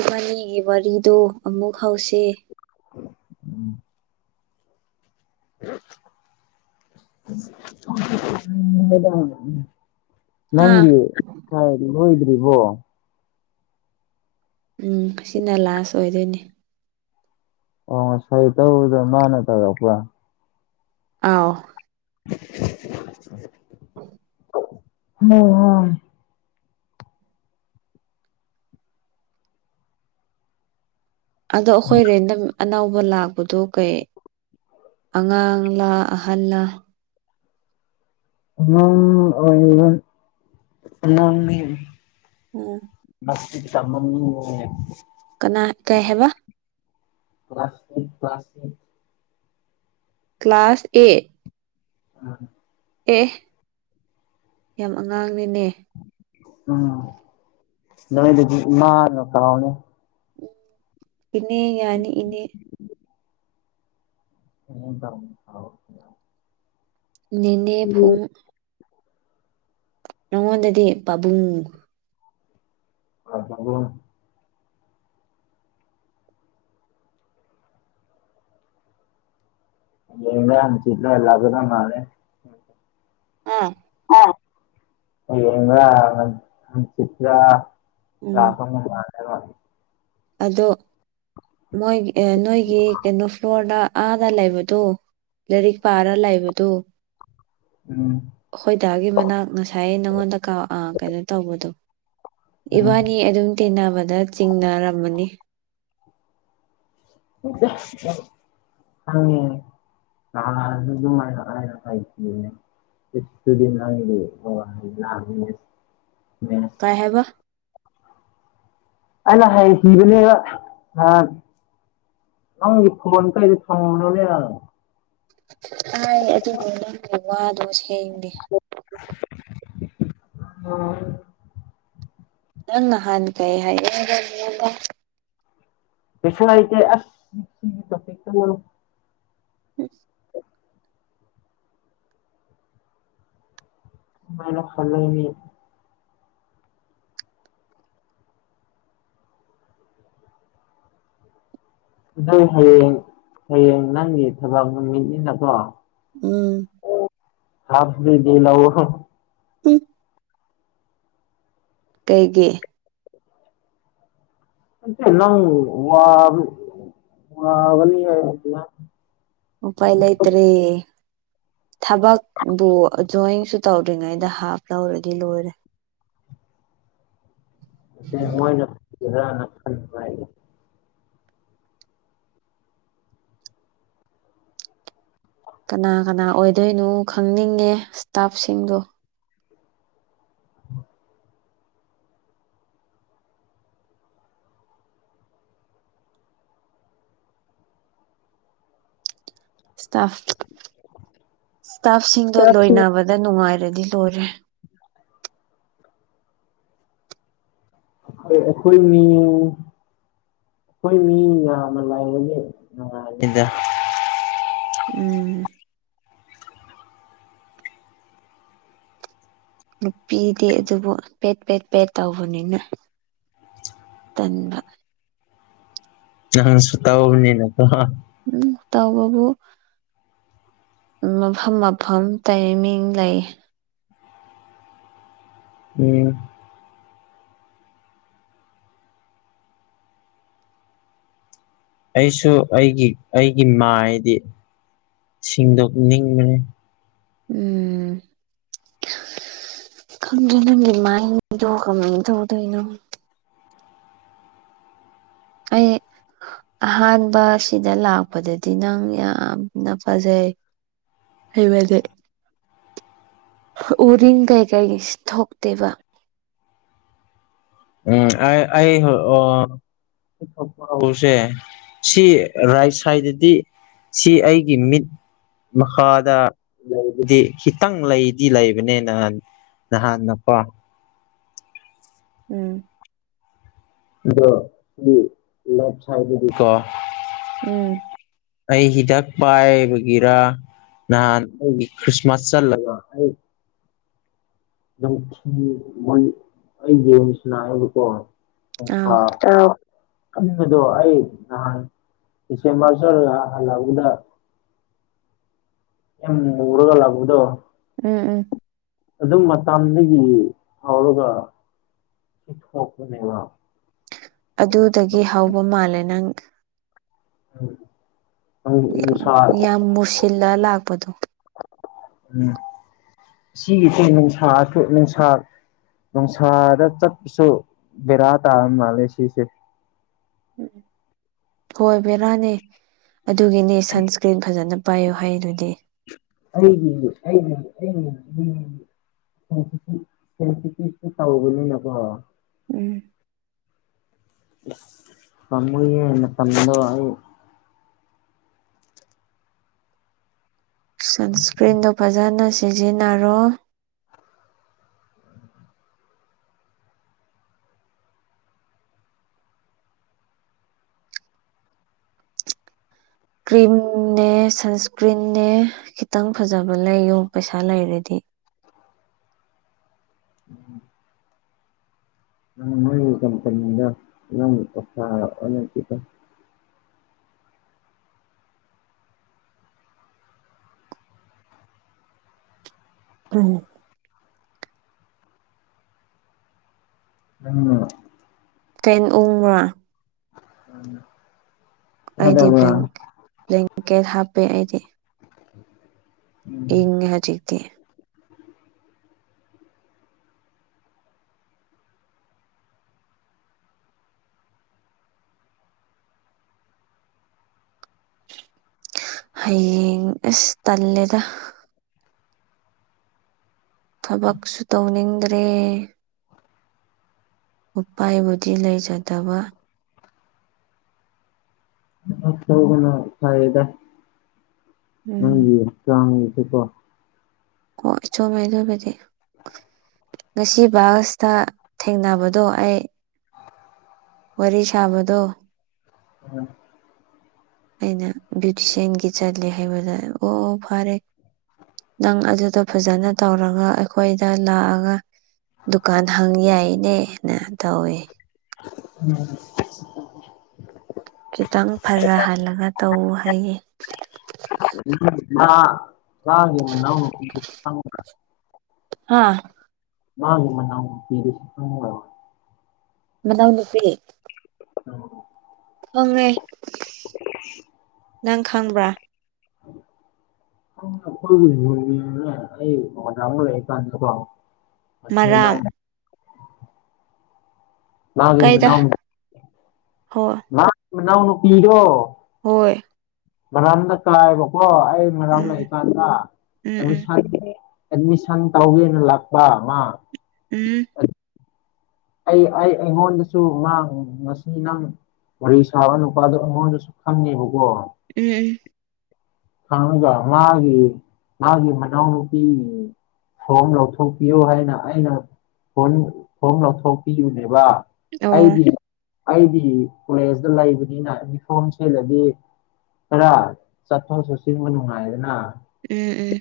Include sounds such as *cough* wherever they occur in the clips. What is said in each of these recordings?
ꯏꯕꯥꯅꯤꯒꯤ ꯋꯥꯔꯤꯗꯣ ꯑꯃꯨꯛ ꯍꯧꯁ ꯎꯝ *inaudible* ꯍꯥꯥ ꯅꯪꯒꯤ ꯍꯣꯏꯗ꯭ꯔꯤ ꯎꯝ ꯁꯤꯅ ꯂꯥꯁ ꯑꯣꯏꯗꯣꯏꯅꯦ ꯑꯣ ꯁꯔꯤ ꯇꯧꯗ ꯃꯥꯅ ꯇꯗꯄ ꯑꯥꯎ ꯍ ꯍ ꯑꯗꯣ ꯑꯩꯈꯣꯏ ꯔꯦꯟꯗꯝ ꯑꯅꯧꯕ ꯂꯥꯛꯄꯗꯣ ꯀꯩ ꯑꯉꯥꯡꯂꯥ ꯑꯍꯜꯂꯥ ꯑꯪ ꯑꯣꯏ ꯑꯪ ꯎꯝ ꯇꯃꯅꯤ ꯀꯅꯥ ꯀꯩ ꯍꯦꯋꯥ ꯄ꯭ꯂꯥꯁꯃꯤ ꯄ꯭ꯂꯥꯁꯃꯤꯛ ꯀ꯭ꯂꯥꯁ ꯑꯦꯠ ꯎ ꯑꯦ ꯌꯥꯝ ꯑꯉꯥꯡꯅꯅꯦ ꯎꯝ ꯅ ꯃꯥ ꯀꯅꯦ ꯏꯅꯦ ꯌꯥꯅꯤ ꯏꯅꯦ ꯍ ꯇ ꯅꯅꯦꯦ ꯐ ꯅꯉꯣꯟꯗꯗꯤ ꯄꯥꯕꯨꯡ ꯑ ꯑ ꯑꯟꯆꯤꯂ ꯑꯦꯒ ꯊꯉꯅꯦꯦ ꯑꯥ ꯌꯦ ꯆꯠꯇꯥ ꯎꯝ ꯔꯥꯁ ꯀ ꯑꯗꯣ ꯃꯣꯏ ꯅꯣꯏꯒꯤ ꯀꯩꯅꯣ ꯐ꯭ꯂꯣꯔꯗ ꯑꯥꯗ ꯂꯩꯕꯗꯨ ꯂꯥꯏꯔꯤꯛ ꯄꯥꯔ ꯂꯩꯕꯗꯨꯣ ꯎꯝ ꯍꯣꯏꯗꯥꯒꯤ ꯃꯅꯥꯛ ꯉꯁꯥꯏ ꯅꯪꯉꯣꯟꯗ ꯀ ꯀꯩꯅꯣ ꯇꯧꯕꯗꯣ ꯎꯝ ꯏꯕꯥꯅꯤ ꯑꯗꯨꯝ ꯇꯤꯟꯅꯕꯗ ꯆꯤꯡꯅꯔꯝꯕꯅꯤ ꯑ ꯂꯔ ꯑꯗꯨꯨꯝ ꯃ ꯀꯥꯏꯦ ꯁꯨꯗꯤ ꯀꯥꯏ ꯍꯥꯏꯦꯕ ꯑ ꯍꯥꯏꯕꯅꯦꯕ ꯑ ꯅꯪꯒꯤ ꯐꯃꯣꯟ ꯇꯗꯤ ꯊꯅꯅꯦ ꯍꯥꯏꯥꯏ ꯑꯗꯨꯕꯨ ꯅ ꯋꯥꯗꯣ ꯍꯦꯡꯗꯤ ꯑꯣ ꯅꯪ ꯅꯍꯥꯟ ꯀꯩ ꯍꯥꯏꯔ ꯄꯦꯁꯅꯥꯏ ꯍꯣꯏ ꯥꯏꯅ ꯐꯂꯅꯤ ꯑꯗꯨꯏ ꯍꯌꯦꯡ ꯍꯌꯦꯡ ꯅꯪꯒꯤ ꯊꯕꯛ ꯅꯨꯃꯤꯠꯅꯤꯅꯀꯣ ꯎꯝ ꯍꯥꯞ ꯂꯑꯣ ꯎꯝ ꯀꯩꯒꯤ ꯃꯠꯇꯦ ꯅꯪ ꯋꯥꯅꯤ ꯎꯄꯥ ꯏꯂ ꯑꯇꯔꯤ ꯊꯕꯛꯄꯕꯨꯖꯣꯏꯟꯁꯨ ꯇꯧꯗ꯭ꯔꯤꯉꯩꯗ ꯍꯥꯞ ꯂꯧꯔꯗꯤ ꯂꯣꯏꯔꯦ ꯃꯣꯏꯅ ꯈꯔꯅ ꯈꯟꯅꯨꯡꯉꯥꯏ ꯀꯅꯥ ꯀꯅꯥ ꯑꯣꯏꯗꯣꯏꯅꯣ ꯈꯪꯅꯤꯡꯉꯦ ꯏꯁꯇꯥꯞꯁꯤꯡꯗꯣ ꯇꯥ ꯏꯁꯇꯥꯐꯁꯤꯡꯗꯣ ꯂꯣꯏꯅꯕꯗ ꯅꯨꯡꯉꯥꯏꯔ ꯗꯤ ꯂꯣꯏꯔꯦ ꯑꯩꯈꯣꯏ ꯑꯩꯈꯣꯏ ꯃꯤ ꯍꯣꯏ ꯃꯤ ꯃꯅꯤ ꯎꯝ ꯅꯨꯄꯤꯗꯤ ꯑꯗꯨꯕꯨ ꯄꯦꯠ ꯄꯦꯠ ꯄꯦꯠ ꯇꯧꯕꯅꯤꯅ ꯇꯟꯕ ꯅ ꯁꯛꯇ ꯍꯅꯤꯅ ꯎꯝ ꯇꯎꯕꯕꯨ ꯃꯐꯝ ꯃꯐꯝ ꯇꯥꯏꯃꯤꯡ ꯂꯩ ꯎꯝ ꯑꯩꯁꯨ ꯑꯩꯒꯤ ꯑꯩꯒꯤ ꯃꯥꯏꯗꯤ ꯁꯤꯡꯗꯣ ꯅꯤꯡ ꯃ ꯎꯝ ꯅꯒꯤꯃꯥꯏꯗ ꯀꯃꯊꯧꯗꯩꯅꯣ ꯑꯩ ꯑꯍꯥꯟꯕ ꯁꯤꯗ ꯂꯥꯛꯄꯗꯗꯤ ꯅꯪ ꯌꯥꯝꯅ ꯐꯖꯩ ꯍꯩꯋꯗꯦ ꯎꯔꯤꯡ ꯀꯩ ꯀꯔꯤꯁ ꯊꯣꯛꯇꯕ ꯎꯝ ꯑꯩ ꯑꯣ ꯊꯣꯛꯄ ꯍꯧꯁꯦ ꯁꯤ ꯔꯥꯏꯠ ꯁꯥꯏꯗꯗꯤ ꯁꯤ ꯑꯩꯒꯤ ꯃꯤꯠ ꯃꯈꯥꯗ ꯂꯩꯕꯗꯤ ꯈꯤꯇꯪ ꯂꯩꯗꯤ ꯂꯩꯕꯅꯤꯅ ꯅꯍꯥꯟꯅꯄꯥ *inaudible* ꯎꯝ ꯂꯞꯁꯥꯏꯗꯤꯀꯣ ꯎꯝ ꯑꯩ ꯍꯤꯗꯥꯛ ꯄꯥꯏꯕꯒꯦꯔꯥ ꯅꯍꯥꯟ ꯑꯩ ꯈ꯭ꯔꯤꯁꯃꯥꯁ ꯆꯜꯂ ꯑꯩ ꯌꯦꯁꯤꯅꯥ ꯍꯥꯏꯕꯀꯣ ꯑꯥꯎ ꯁꯥꯅꯤꯡꯕꯗꯣ ꯑꯩ ꯅꯍꯥꯟ ꯄꯦ ꯃꯥꯁ ꯍꯂ ꯎꯗ ꯑꯦꯝ ꯎꯔꯒꯥ ꯂꯥꯛꯨꯗꯣ ꯎꯝ ꯎꯝ ꯑꯗꯨꯝ ꯃꯇꯝꯗꯒꯤ ꯍꯧꯥꯎꯔꯒ ꯁꯤ ꯍꯅꯦꯕ ꯑꯗꯨꯗꯒꯤ ꯍꯥꯎꯕ ꯃꯥꯜꯂꯦ ꯅꯪ ꯎꯝ ꯌꯥꯝ ꯃꯨꯁꯤꯜꯂ ꯂꯥꯛꯄꯗꯣ ꯎꯝ ꯁꯤꯒꯤꯆ ꯅꯨꯡꯁꯥꯊ ꯅꯨꯡꯁꯥ ꯅꯨꯡꯁꯥꯗ ꯆꯠꯄꯁꯨ ꯕꯦꯔꯥ ꯇꯥꯔ ꯃꯥꯜꯂꯦ ꯁꯤꯁꯦ ꯎꯝ ꯍꯣꯏ ꯕꯦꯔꯥꯅꯦ ꯑꯗꯨꯒꯤꯅꯦ ꯁꯟꯁꯀ꯭ꯔꯤꯟ ꯐꯖꯅ ꯄꯥꯏꯌꯣ ꯍꯥꯏ ꯑꯗꯨꯗꯤ ꯑꯩꯒꯤ ꯎꯝ ꯁꯤ ꯁꯦꯁꯤ ꯆꯥꯎꯕꯒ ꯅꯀꯣ ꯎꯝ ꯐꯃꯨꯦ ꯁꯗ ꯁꯟꯁꯀ꯭ꯔꯤꯟꯗꯣ ꯐꯖꯅ ꯁꯤꯖꯤꯟꯅꯔꯣ ꯀ꯭ꯔꯤꯝꯅꯦ ꯁꯟꯁꯀ꯭ꯔꯤꯟꯅꯦ ꯈꯤꯇꯪ ꯐꯖꯕ ꯂꯩꯌꯣ ꯄꯩꯁꯥ ꯂꯩꯔꯗꯤ *inaudible* ꯎꯝ ꯃꯒꯤ ꯀꯝꯄꯅꯤꯗ ꯅꯪ ꯄꯁꯤ ꯎ ꯎꯝ ꯐꯦꯟ ꯎꯕꯥ ꯎ ꯑꯩꯗꯤ ꯕ꯭ꯂꯦꯡꯀꯦꯠ ꯍꯥꯞꯄꯦ ꯑꯩꯗꯤ *inaudible* ꯏ ꯎꯝ ꯌ ꯆꯈꯇꯦ ꯍꯌꯦ ꯇꯂꯦꯗ ꯊꯕꯛꯁꯨ ꯇꯧꯅꯤꯡꯗ꯭ꯔꯦ ꯎꯄꯥꯏꯕꯨꯗꯤ ꯂꯩꯖꯗꯕ ꯀꯅ ꯐꯗ ꯅꯪ ꯎꯝ ꯆꯥꯡ ꯑꯗꯨꯒꯀꯣ ꯑꯣ ꯆꯨꯝꯃꯦ ꯑꯗꯨ ꯑꯣꯏꯕꯗꯤ ꯉꯁꯤ ꯕꯥꯁꯇ ꯊꯦꯡꯅꯕꯗꯣ ꯑꯩ ꯋꯥꯔꯤ ꯁꯥꯕꯗꯣ ꯎꯝ ꯑꯩꯅ ꯕ꯭ꯌꯨꯇꯤꯁꯤꯌꯥꯟꯒꯤ ꯆꯠꯂꯦ ꯍꯥꯏꯕꯗ ꯑꯣ ꯑꯣ ꯐꯔꯦ ꯅꯪ ꯑꯗꯨꯗꯣ ꯐꯖꯅ ꯇꯧꯔꯒ ꯑꯩꯈꯣꯏꯗ ꯂꯥꯛꯑꯒ ꯗꯨꯀꯥꯟ ꯍꯪ ꯌꯥꯏꯅꯦꯅ ꯇꯧꯋꯦ ꯎꯝ ꯈꯤꯇꯪ ꯐꯖꯍꯜꯂꯒ ꯇꯧꯎ ꯍꯥꯏꯌꯦ ꯂꯒꯦ ꯍꯥꯥ ꯃꯥꯒꯤ ꯃꯅꯥ ꯄꯤꯔꯁ ꯃꯅꯥꯎ ꯅꯨꯨꯄꯤ ꯑꯉꯃꯦ ꯅꯪ ꯈꯪꯕ꯭ꯔꯥ ꯑꯩ ꯀꯥꯟ ꯃꯁꯅꯥ ꯃꯔꯥꯝ ꯃꯥꯒꯤ ꯀꯩꯗ ꯃꯅꯥꯎ ꯍꯣ ꯃꯥ ꯃꯅꯥꯎꯅꯄꯤꯔꯣ ꯍꯣꯏ ꯃꯔꯥꯝꯅ ꯀꯥꯏꯕꯀꯣ ꯑꯩ ꯃꯔꯥꯝ ꯎꯝ ꯂꯩꯀꯥꯟꯗ ꯎꯝ ꯎꯝ ꯑꯦꯠꯃꯤꯁꯟ ꯇꯧꯒꯦꯅ ꯂꯥꯛꯄ ꯑꯃ ꯎꯝ ꯑꯩ ꯑꯩ ꯑꯩꯉꯣꯟꯗꯁꯨ ꯉ ꯉꯁꯤ ꯅꯪ ꯋꯥꯔꯤ ꯁꯥꯕ ꯅꯨꯄꯥꯗ ꯃꯣꯏꯅꯁꯨ ꯈꯪꯉꯦꯕꯀꯣ ꯎꯝ ꯎꯝ ꯈꯉꯒ ꯃꯥꯒꯤ ꯃꯥꯒꯤ ꯃꯅꯥꯎꯅꯨꯄꯤ ꯐꯣꯝ ꯂꯧꯊꯣꯛꯄꯤꯌꯨ ꯍꯥꯏꯅ ꯑꯩꯅ ꯐꯣꯟ ꯐꯣꯝ ꯂꯧꯊꯣꯛꯄꯤꯌꯨꯅꯦꯕ ꯑꯣ ꯑꯩꯗꯤ ꯑꯩꯗꯤ ꯀꯣꯂꯦꯖꯇ ꯂꯩꯕꯅꯤꯅ ꯌꯅꯤꯐꯣꯝ ꯁꯦꯜꯂꯗꯤ ꯈꯔ ꯑꯥꯎ ꯁꯆꯁꯤꯡꯕ ꯅꯨꯡꯉꯥꯏꯌꯦꯗꯅ ꯎꯝ ꯎꯝ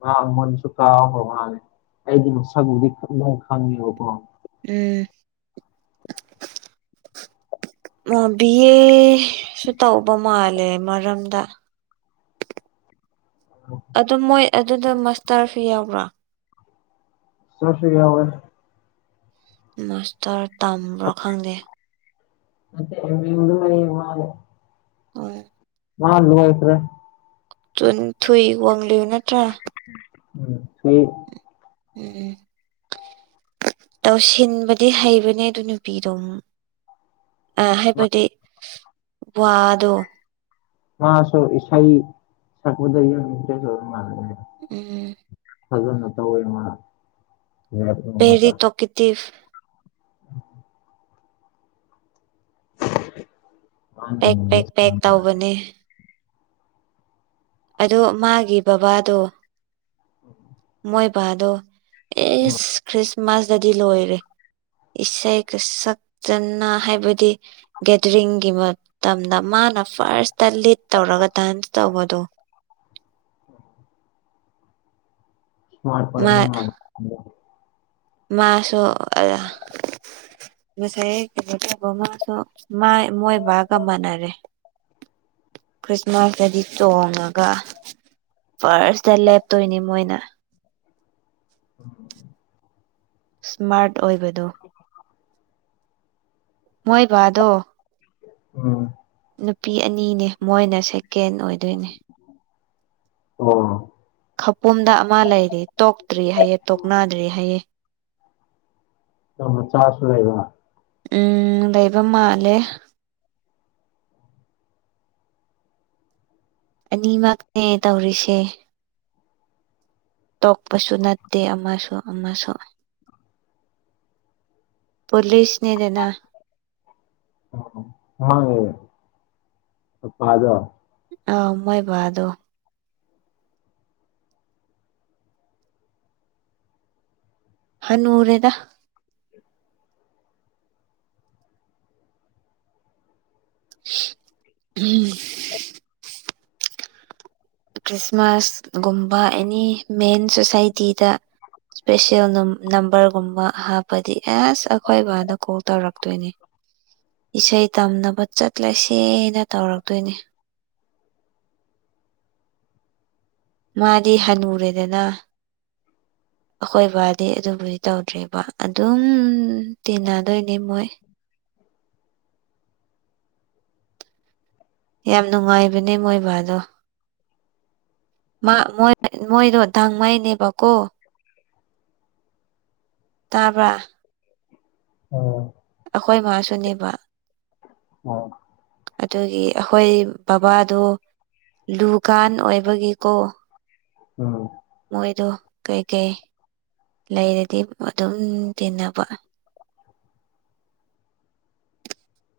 ꯃꯥ ꯃꯟꯁꯨ ꯀꯥꯎꯈ꯭ꯔ ꯃꯥꯂꯦ ꯑꯩꯗꯤ ꯃꯁꯛꯕꯨꯗꯤꯪ ꯈꯪꯉꯦꯕꯀꯣ ꯎꯝ ꯕꯤ ꯑꯦꯁꯨ ꯇꯧꯕ ꯃꯥꯜꯂꯦ ꯃꯔꯝꯗ ꯑꯗꯨꯝ ꯃꯣꯏ ꯑꯗꯨꯗ ꯃꯁꯇꯔ ꯐꯤ ꯌꯥꯎꯕ꯭ꯔꯥ ꯆꯁꯤ ꯀꯌꯥ ꯑꯣꯏꯣꯏ ꯃꯥꯁꯇꯔ ꯇꯝꯕ꯭ꯔꯣ ꯈꯪꯗꯦ ꯃꯦ ꯃꯗ ꯃꯅꯤ ꯃꯥꯂꯦ ꯍꯣꯏ ꯃꯥ ꯂꯒꯁꯔꯦ ꯇ ꯊꯨꯏ ꯋꯥꯡꯂꯤꯅ ꯎꯝ ꯁꯣꯏ ꯎꯝ ꯇꯧꯁꯤꯟꯕꯗꯤ ꯍꯩꯕꯅꯦ ꯑꯗꯨ ꯅꯨꯄꯤꯗꯣ ꯑꯃꯨꯛ ꯑ ꯍꯥꯏꯕꯗꯤ ꯋꯥꯗꯣ ꯃꯥ ꯁꯣ ꯏꯁꯥꯏ ꯁꯛꯗ ꯃꯥ ꯎꯝ ꯐꯖꯅ ꯇꯧꯋꯦ ꯃꯥꯅꯦ ꯚꯦꯔꯤ ꯇꯣꯀꯤꯇꯤꯞ ꯃꯥꯅꯦ ꯄꯦꯛ ꯄꯦꯛ ꯄꯦꯛ ꯇꯧꯕꯅꯦ ꯑꯗꯣ ꯃꯥꯒꯤ ꯕꯕꯥꯗꯣ ꯎꯝ ꯍꯣꯏ ꯗꯣ ꯑꯦ ꯈ꯭ꯔꯤꯁꯃꯥꯁꯇꯗꯤ ꯂꯣꯏꯔꯦ ꯏꯁꯩꯒ ꯁꯛꯆꯅ ꯍꯥꯏꯕꯗꯤ ꯒꯦꯗꯔꯤꯡꯒꯤ ꯃꯇꯝꯗ ꯃꯥ ꯃꯥꯅ ꯐꯥꯔꯁꯇ ꯂꯤꯠ ꯇꯧꯔꯒ ꯗꯥꯟꯁ ꯇꯧꯕꯗꯣ ꯎꯝ ꯁꯃꯔ ꯐ ꯃꯥ ꯃꯥꯁꯨ ꯑ ꯉꯁꯥꯏ ꯀꯩꯅꯣ ꯇꯧꯕ ꯃꯥꯁꯨ ꯃꯣꯏ ꯕꯥꯒ ꯃꯥꯟꯅꯔꯦ ꯈ꯭ꯔꯤꯁꯃꯥꯁꯇꯗꯤ ꯇꯣꯡꯉꯒ ꯐꯥꯔꯁꯇ ꯂꯦꯞꯇꯣꯏꯅꯤ ꯃꯣꯏꯅ ꯎꯝ ꯏꯁ꯭ꯃꯥꯔꯠ ꯑꯣꯏꯕꯗꯣ ꯃꯣꯏꯕꯥꯗꯣ ꯎꯝ ꯅꯨꯄꯤ ꯑꯅꯤꯅꯦ ꯃꯣꯏꯅ ꯁꯦꯀꯦꯟ ꯑꯣꯏꯗꯣꯏꯅꯦ ꯑꯣ ꯈꯄꯨꯝꯗ ꯑꯃ ꯂꯩꯔꯤ ꯇꯣꯛꯇ꯭ꯔꯤ ꯍꯥꯏꯌꯦ ꯇꯣꯛꯅꯗ꯭ꯔꯤ ꯍꯥꯏꯌꯦ ꯆꯥꯁꯨ ꯂꯩꯕ ꯎꯝ ꯂꯩꯕ ꯃꯥꯜꯂꯦ ꯑꯅꯤꯃꯛꯅꯦ ꯇꯧꯔꯤꯁꯦ ꯇꯣꯛꯄꯁꯨ ꯅꯠꯇꯦ ꯑꯃꯁꯨ ꯑꯃꯁꯨ ꯄꯨꯂꯤꯁ ꯅꯗꯅ ꯑ ꯄꯥꯗ ꯑ ꯎꯃꯥꯏꯕ ꯑꯗꯨꯣ ꯍꯅꯉꯔꯦꯗ ꯎꯝ ꯈ꯭ꯔꯤꯁꯃꯥꯁꯒꯨꯝꯕ ꯑꯦꯅꯤ ꯃꯦꯟ ꯁꯣꯁꯥꯏꯇꯤꯗ ꯏꯁꯄꯦꯁꯦꯜ ꯅꯝꯕꯔꯒꯨꯝꯕ ꯍꯥꯞꯄꯗꯤ ꯑꯁ ꯑꯩꯈꯣꯏ ꯕꯥꯅ ꯀꯣꯜ ꯇꯧꯔꯛꯇꯣꯏꯅꯦ ꯏꯁꯩ ꯇꯝꯅꯕ ꯆꯠꯂꯁꯦꯅ ꯇꯧꯔꯛꯇꯣꯏꯅꯦ ꯃꯥꯗꯤ ꯍꯟꯅꯨꯔꯦꯗꯅ ꯑꯩꯈꯣꯏꯕꯗꯤ ꯑꯗꯨꯕꯨꯗꯤ ꯇꯧꯗ꯭ꯦꯕ ꯑꯗꯨꯝ ꯇ ꯅꯗꯣꯏꯅꯤ ꯃꯣꯏ ꯌꯥꯝ ꯅꯨꯡꯉꯥꯏꯕꯅꯦ ꯃꯣꯏꯕꯥꯗꯣ ꯃꯣꯏꯔꯣ ꯗꯥꯥꯡꯃꯩꯅꯦꯚ ꯇꯥꯕ ꯑꯣ ꯑꯈꯣꯏ ꯃꯥꯁꯨꯅꯦꯕ ꯑꯣ ꯑꯗꯨꯒꯤ ꯑꯈꯣꯏ ꯕꯕꯥꯗꯣ ꯂꯨꯒꯥꯟ ꯑꯣꯏꯕꯒꯤꯀꯣ ꯎꯝ ꯃꯣꯏꯗꯣ ꯀꯩꯀꯩ ꯂꯩꯔꯗꯤ ꯑꯗꯨꯝ ꯇꯤꯟꯅꯕ *unintelligible*